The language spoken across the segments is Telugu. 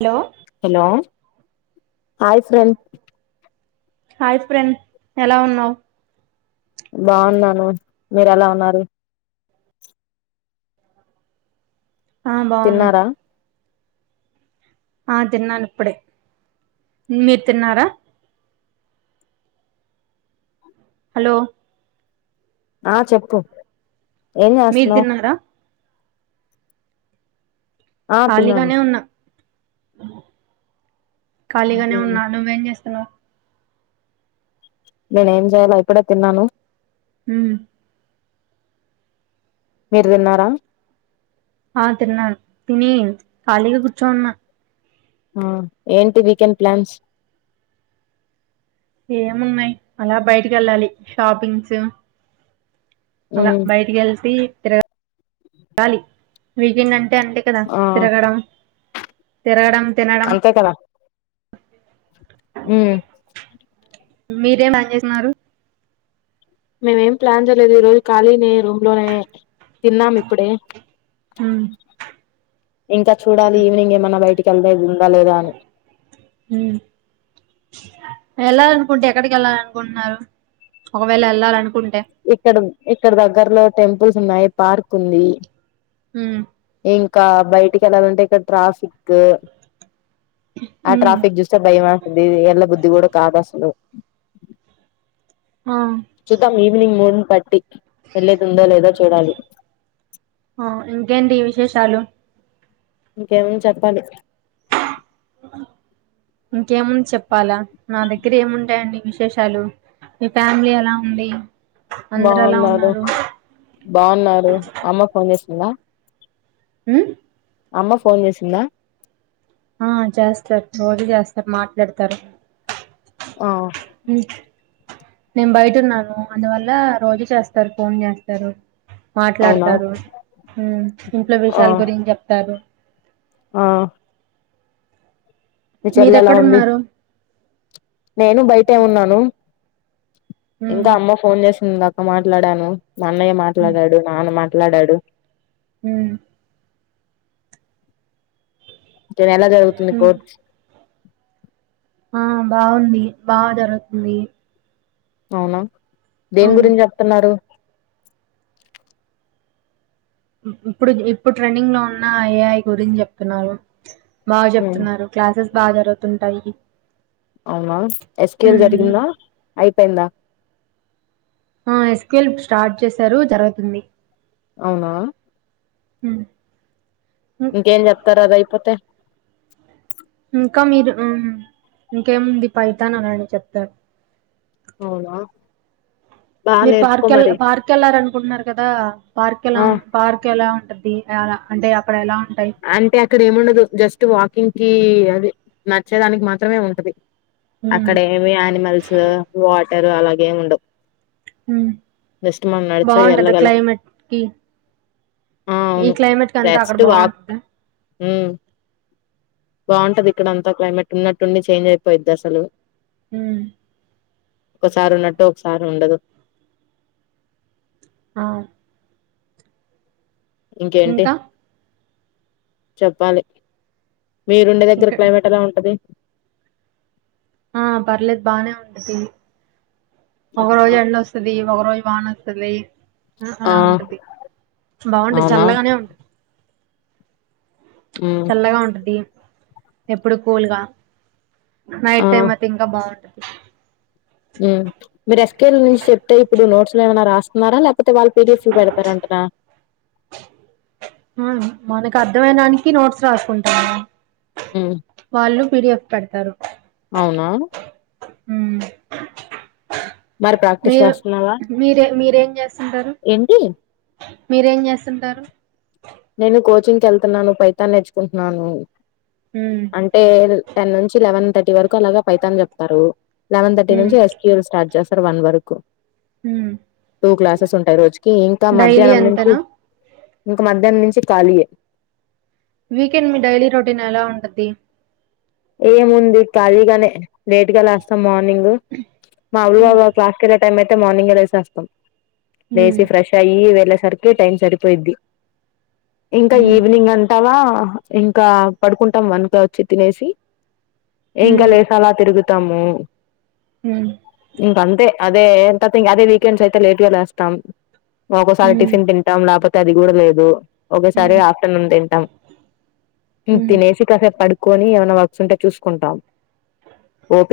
Hello hello hi friend. Hi friend ఎలా ఉన్నావ్. బావున్నాను మీరు ఎలా ఉన్నారు. ఆ బావున్నా. తిన్నారా ఆ తిన్నాను ఇప్పుడే మీర్ తిన్నారా. హలో ఆ చెప్పు ఏం మీరు జేసున్నావ్ తిన్నారా ఆ తిన్నాను ఖాళీగానే ఉన్నా. ఖాళీగానే ఉన్నా నువ్వేం జెస్తున్నావ్. నేను ఏం జేయలే ఇప్పుడే తిన్నాను. ఉహు మీర్ విన్నారా. ఆ తిన్నాను నీ ఖాళీగా కూర్చో ఉన్నా. ఆ ఏంటి వీకెండ్ ప్లాన్స్. ఏమున్నాయ్ అలా బయటికి ఏళ్ళాలి షాపింగ్సు. అలా ఉమ్ బయటికి ఏలసి తిరగాలీ వికెండన్ టే అండి కదా ఆ తిరగడం తిరగడం. తినడం అంతే కదా ఉహ్ మీరేం బాన్ జేసున్నారు. మేమేం ప్లాన్ జేయలేదు. ఈ రోజు ఖాళీనే రూమ్ లోనే తిన్నాము ఇప్పుడే. ఉహ్ ఇంకా చూడాలి ఈవినింగ్ ఏమన్నా బయటికి వెళ్దే ఉందా లేదా అని ఉహ్ ఏళ్ళాలనుకుంటే ఎక్కడికి ఏళ్లల్ అనుకుంటున్నారు. ఒకవేళ ఏళ్ళాలనుకుంన్ ఇక్కడున్ ఇక్కడ దగ్గరలో టెంపుల్స్ ఉన్నాయి పార్క్ ఉంది. ఉహ్ ఇంకా బయటికి ఏళ్లాలంటే ఇక్కడ ట్రాఫికు ఆ ఉమ్ ట్రాఫిక్ జూస్తే భయం ఆస్తుది. ఎలా బుద్ధి కూడా కాదు అసలు. ఆ చూద్దాం ఈవినింగ్ మూడన్ బట్టి వెళ్ళదు ఉందో లేదో చూడాలి. ఏ షాలు ఇంకేమి చెప్పాలి. ఇంకేముంది చెప్పాలా నా దగ్గర ఏముంటాయండి విశేషాలు. మీ ఫ్యామిలీ ఎలా ఉంది. అందరు ఎలా బావున్నారు ఉన్నారు బావున్నారు అమ్మ ఫోన్ జేసిందా. ఉహ్ అమ్మ ఫోన్ జేసిందా. ఆ చేస్తార్ రోజూ జేసర్ మాట్లాడతారు. ఆ ఇంక్ నేను బయట ఉన్నాను. అందువల్ల రోజు చేస్తారు ఫోన్ జేస్తారు. అవునా మాట్లాడతారు హు ఇంట్లో విషయాల గురించి చెప్తారు. ఆవు ఉంది మీరెక్కడున్నారు నేను బయటే ఉన్నాను ఉమ్ ఇంకా అమ్మ ఫోన్ చేసింది ఇందాక మాట్లాడాను మా అన్నయ్ మాట్లాడాడు నాన్న మాట్లాడాడు మ్మ్ తిను ఎలా జరుగుతుంది కోచ్ ఆ బాగుంది బాగా జరుగుతుంది అవునా దేని ఉమ్, గురించి చెప్తున్నారు ఇప్పుడు ఇప్పుడు ట్రెండింగ్ లో ఉన్న ఏఐ గురించి చెప్తున్నారు బాగా ఉమ్ చెప్తున్నారు క్లాసెస్ బాగా జరుగుతుంటాయి అవునా ఎస్. క్యు. ఎల్ ఉమ్, జరిగిందా అయిపోయిందా ఆ ఎస్. క్యూ. ఎల్ స్టార్ట్ చేసారు జరుగుతుంది అవునా మ్మ్ ఇంకేం చెప్తారు అదయిపోతే ఇంకా మీరు ఆ ఇంకేముంది పైతాన్ అలానే చెప్తారు అవునా బాగా మీరు నేర్చుకో పార్క్ ఎల్ మరి పార్క్ వెళ్లారనుకుంటున్నారు కదా పార్క్ ఎలా ఆ వుంద్ పార్క్ ఎలా ఉంటద్ధి చాలా అంటే అప్పుడు ఎలా ఉంటాయి అంటే అక్కడ ఏముండదు జస్ట్ వాకింగ్ కి అది నడ్చేదానికి మాత్రమే ఉంటది ఉమ్, అక్కడ ఏమి యానిమల్స్ వాటరు అలాగేమి ఉండవు ఉమ్, జస్ట్ మనం నడిచే బాగుంటది ఎల్లగలం క్లైమేట్ కి ఆ ఈ అవును క్లైమేట్ కంతా అక్కడ జస్ట్ వాక్ బాగుంటదా మ్మ్ బాంటది ఇక్కడ అంతా క్లైమేట్ ఉన్నట్టుండి చేంజ్ అయిపోయిద్ది అసలు మ్మ్ ఒకసారి ఉన్నట్టు ఒకసారి ఉండదు ఆవు ఇంకేంటి ఇంకా చెప్పాలి మీరుండే దగ్గర ఇక్కడ క్లైమేట్ ఎలా ఉంటది ఆ పర్లేదు బానే ఉంటది ఒగ అవునా? రోజు ఎండ వస్తది ఒగ రోజు వాన వస్తది ఆ అలా ఉంటది బాగుంటది అవునా చల్లగానే ఉంటది ఉమ్ చల్లగా ఉంటది ఎప్పుడు కూల్గా నైట్ ఆ టైమ్ అయితే ఇంకా బాగుంటది మీరు ఎస్. క్యు. ఎల్ నుంచి చెప్తే ఇప్పుడు నోట్స్లు ఏమైనా రాస్తున్నారా లేక పోతే వాళ్ళు పి. డి. ఎఫ్ పెడతారంటనా ఆ మనకు అర్థమయడానికి నోట్స్ రాసుకుంటాం హ్మ్. వాళ్ళు పి. డి. ఎఫ్ పెడతారు అవునా మ్మ్ మరి ప్రాక్టీస్ మీరు చేస్తున్నావా? మీరే మీరేం చేస్తుంటారు ఏంటి? మీరేం చేస్తుంటారు నేను కోచింగ్కి వెళ్తున్నాను పైతాన్ నేర్చుకుంటున్నాను ఉమ్ అంటే టెన్ నుంచి లెవెన్ థర్టీ వరకు అలాగ పైతన్ చెప్తారు లెన్ థర్టీ ఉమ్ నుంచి ఎస్. క్యు. ఎల్ స్టార్ట్ చేస్తారు ర్ వన్ వరకు ఉమ్ టూ క్లాసెస్ ఉంటాయి రోజుకి ఇంకా డైలీ మధ్యాహ్నం నుంచి అంతేనా ఇంకా మధ్యా దనం నుంచి ఖాళీయే వీకెండ్ మీ డైలీ రొటీన్ ఎలా ఉంటది ఏ ముంది కాళీగానే లేట్ గా లేస్తాం మార్నింగ్ హ్మ్ మాములుగా క్లాస్కి వెళ్ళే టైం అయితే మార్నింగ్గే లేసేస్తాం హ్మ్ లేచి ఫ్రెష్ అయ్యి వెళ్ళేసరికి టైం సరిపోయిద్ది ఇంకా హ్మ్ ఈవినింగ్ అంటావా ఇంకా పడుకుంటాం వన్ కలా వచ్చి తినేసి ఏంకా హ్మ్ లేసాలా తిరుగుతాము హ్మ్ ఇంకా అంతే అదే ఎంత అదే వీకెండ్స్ అయితే లేట్గా లేస్తాం ఒక్కోసారి హ్మ్ టిఫిన్ తింటాం లేకపోతే అది కూడా లేదు ఒకసారి హ్మ్ ఆఫ్టర్నూన్ తింటాం ఉ హ్మ్ తినేసి కాస పడుకొని ఏమైనా వర్క్స్ ఉంటే చూసుకుంటాం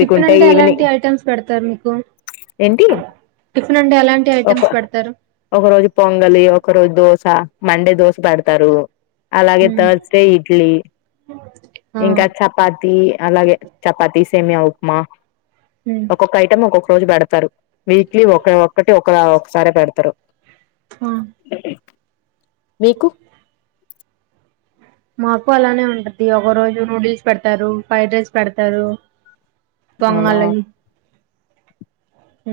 టిఫిన్ అంటే ఎలాంటి ఈవినింగ్ ఐటమ్స్ పెడతారు మీకు ఏంటి టిఫిన్ అంటే ఎలాంటి ఒక ఐటమ్స్ పెడతారు ఒక రోజు పొంగలి ఒక రోజు దోస అ మండే దోశ పెడతారు అలాగే హ్మ్ తాస్ డే ఇడ్లీ ఆ ఇంకా చ తి అలాగే చపాతి సేమయా ఉప్మా హ్మ్ ఒక్కొక్క ఐటం ఒక్కొక్క రోజు పెడతారు వీక్లీ ఒక ఒక్కటి ఒక ఒకసార పెడతారు ఆ మీకు మాకు అలానే ఉంటది ఒక రోజు నూడిల్స్ పెడతారు ఫ్రైడ్ రైస్ పెడతారు పొంగలి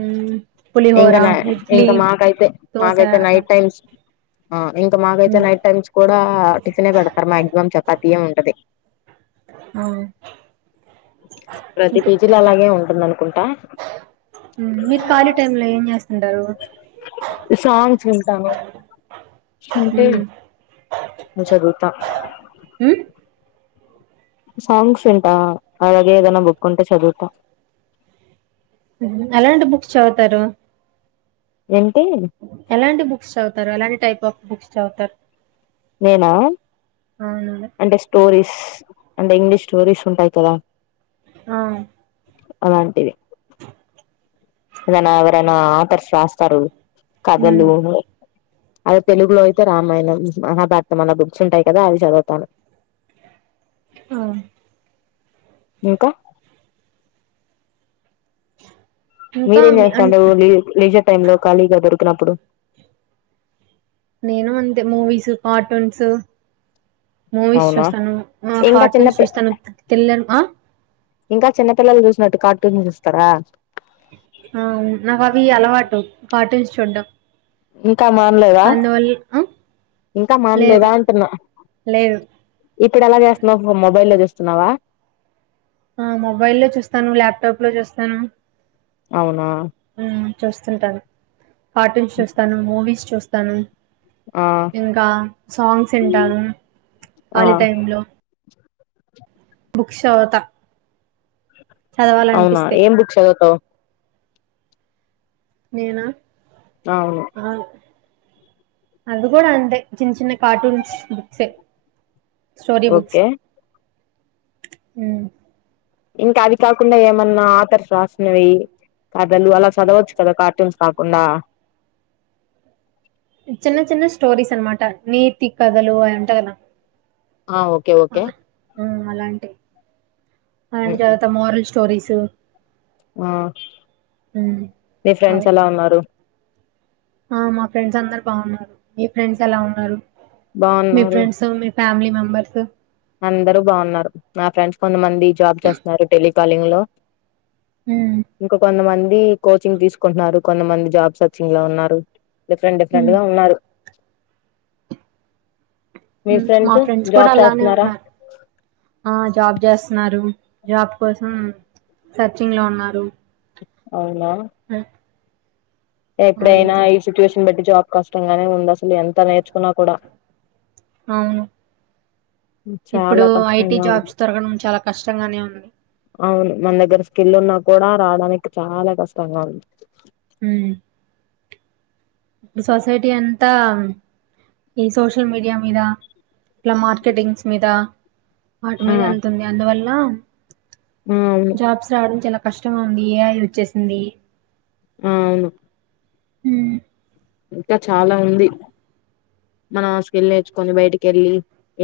ఊ ఇంకా న ఇంకా మాకైతే దోశ మాకైతే అట్లా నైట్ టైమ్స్ ఆ ఇంకా మాకైతే హ్మ్ నైట్ టైమ్స్ కూడా టిఫిన్ ఏ పెడతారు మాక్సమమ్ చపాతీ ఏ ఉంటది ఆ ప్రతి ఇంక పేజీలో అలాగే ఉంటుందనుకుంటా ఊ మీరు ఖాళీ టైమ్ లో ఏం చేస్తుంటారు సాంగ్స్ వింటాను ఉంటే హ్మ్ నువ్ చదుత హ్మ్ సాంగ్స్ వింటా అలాగే ఏదనా బుక్ ఉంటే చదువుతా ఊ అలాంటి బుక్స్ చవుతారు ఎం ఎలాంటి బుక్స్ చవుతారు ఎలాంటి టైప్ ఆఫ్ బుక్స్ చదువుతారు నేనా అవునండి అంటే స్టోరీస్ అంటే ఇంగ్లీష్ స్టోరీస్ ఉంటాయి కదా ఆ అలాంటివి ఏదైనా ఎవరైనా ఆదర్స్ రాస్తారు కథలు ఉమ్ ఊ ని అద తెలుగులో అయితే రామాయణం మహాభారతం అలా బుక్స్ ఉంటాయి కదా అది చదువుతాను ఆ ఇంకా ఇంకా మీరేం మీ అన్ చేస్తాండ లీ లీజర్ టైమ్ లో ఖాళీగా దొరికినప్పుడు నేను అంతే మూవీస్ కార్టూన్స్ మూవీస్ అవునా చూస్తాను ఆ ఇంకా చిన్న కార్టూన్స్ పి చూస్తాను తెలియని ఆ ఇంకా చిన్నపిల్లలు చూసినట్టు కార్టూన్ చూస్తారా ఆ నాకు అవీ అలవాటు కార్టూన్స్ చూడ్డం ఇంకా మాన్లేదా అందువల్ల ఆ ఇంకా మాన్లేదా లేదు అంటున్నా లేదు ఇప్పుడు ఎలా జేస్తున్నావ్ మొ మొబైల్లో జేస్తున్నావా ఆ మొబైల్ లో చూస్తాను ల్యాప్టాప్ లో జూస్తాను అవునా ఊమ్ చూస్తుంటాను కార్టూన్స్ చూస్తాను మూవీస్ చూస్తాను ఆ ఇంకా సాంగ్స్ ఇంటాను ఆ ఖాళి టైమ్ లో బుక్స్ చవుత అవునా ఏం బుక్ చదువుతావ్ నేనా అవును ఆ అది గూడా అంతే చిన్న చిన్న కార్టూన్స్ బుక్సే స్టోరీ బుక్స్ ఓకే ఉ ఇంకా అవి కాకుండా ఏమన్నా ఆథర్స్ రాసినవి కథలు అలా చదవచ్చు కదా కార్టూన్స్ కాకుండా చిన్న చిన్న స్టోరీస్ అనమాట నీతి కథలు అయ్ ఉంటదిలా ఆ ఓకే ఓకే ఆ అలాంటి అయన్ జారత మోరల్ స్టోరీసు ఆ నీ అవే ఫ్రెండ్స్ ఎలా ఉన్నారు ఆ మా ఫ్రెండ్స్ అందరు బాగున్నారు మీ ఫ్రెండ్స్ ఎలా ఉన్నారు మీ బాగున్నారు ఫ్రెండ్స్ మి ఫ్యామిలీ మెంబర్స్ అందరూ బాగున్నారు నా ఫ్రెండ్స్ కొంతమంది జాబ్ చేస్తున్నారు టెలికాలింగ్ లో మ్మ్ ఇంక కొంతమంద్ దీ కోచింగ్ తీసుకుంటున్నారు, కొంతమంది జాబ్స్ సర్చింగ్ లో ఉన్నారు, డిఫరెంట్ డిఫరెంట్ మ్మ్ గా ఉన్నారు. మీ ఉ మా ఫ్రెండ్స్ కూడా జాబ్ అలానే చేస్తున్నారా ఉన్నారు ఆ జాబ్ చేస్తున్నారు జాబ్ కోసం సర్చింగ్ లో ఉన్నారు అవునా ఎక్డైనా అవును ఈ సిచ్యువేషన్ బట్టి జాబ్ కష్టంగానే ఉంది అసలు ఎంత నేర్చుకున్నా కూడా అవును ఇప్పుడూ చాలా ఐటి కష్టంగా ఉంది జాబ్స్ దొరకడం చాలా కష్టంగానే ఉంది అవును మన దగ్గర స్కిల్ ఉన్నా కూడా రాడానికి చాలా కష్టంగా ఉంది ఊ డు సొసైటీ అంతా ఈ సోషల్ మీడియా మీద ఇట్ల మార్కెటింగ్స్ మీద వాటి ఆ మీద ఎళ్తుంది అందువల్ల ఆ అవును జాబ్స్ రాడం చాల కష్టంగా ఉంది ఏ ఐ వచ్చేసింది ఆ అవును హూ ఇంకా చాల ఉంది మనం ఆ స్కిల్ నేర్చుకొని బయటికెళ్ళి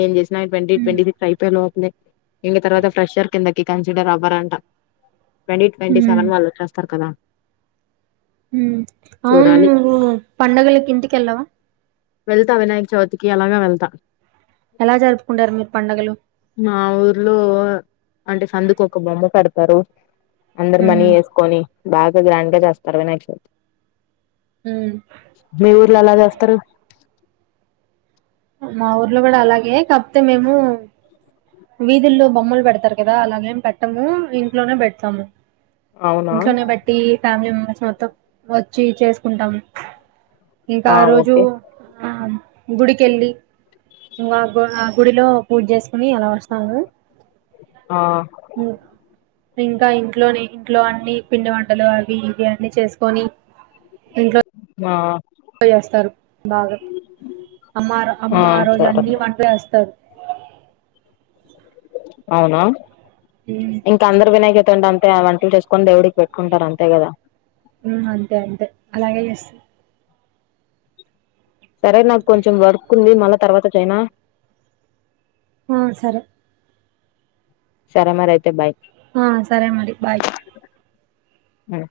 ఏం జేస్ నాయి ట్వంటీ ఉమ్, ట్వంటీ సిక్స్ అయిపోయే లోపలే ఇంగ తర్వాత ఫ్రెషర్ కింద కా కన్సిడర్ అవ్వరంట ట్వంటీ ట్వంటీ ఉమ్, సెవెన్ వాళ్ళు ఒచ్చేస్తారు కదా ఊ అవును చూడాలి నువ్వూ పండగలికి ఇంటకి ఎళ్లవ వెళ్తా వినాయక చవితికి అలాగ వెళ్తా ఎలా జరుపుకుంటారు మీరు పండుగలు మా ఊర్లో అంటే సందుకు ఒక బొమ్మ పెడతరు అందరు మనీ ఉమ్, ఏసుకోని బాగా గ్రాండ్ గా చేస్తారు వినాయక చవితి ఉమ్. మీ ఊర్లో ఎలా జేస్తరు మా ఊర్లో కూడా అలాగే కాకపోతే మేము వీధిల్లో బొమ్మలు పెడుతారు కదా అలాగేం పెట్టము ఇంట్లోనే పెడుతాము అవునా ఇంట్లోనే పెట్టి ఫ్యామిలీ మెంబెర్స్ మొత్తం వచ్చి చేసుకుంటాము ఇంకా ఆ రోజు ఆ గుడికి వెళ్ళి ఇంకా ఆ గ్ గుడిలో పూజ చేసుకుని అలా వస్తాము ఆ ఇంకా ఇంట్లోనే ఇంట్లో అన్ని పిండి వంటలు అవి ఇవి అన్నీ చేసుకొని ఇంట్లో ఆ చేస్తారు బాగా అమ్మ అమ్మ ఆ రోజు అన్ని వంట వస్తారు అవునా ఉమ్, ఇంకా అందరు వినాయక చవితి అంతే ఆ వంటలు చేసుకొని దేవుడికి పెట్టుకుంటారు అంతే కదా మ్ అంతే అంతే అలాగే చేస్ సరే నాకు కొంచెం వర్క్ ఉంది మళ్ళా తర్వాత చైనా ఆ సరే సరే మరి అయితే బాయ్ ఆ సరే మరి బాయ్ మ్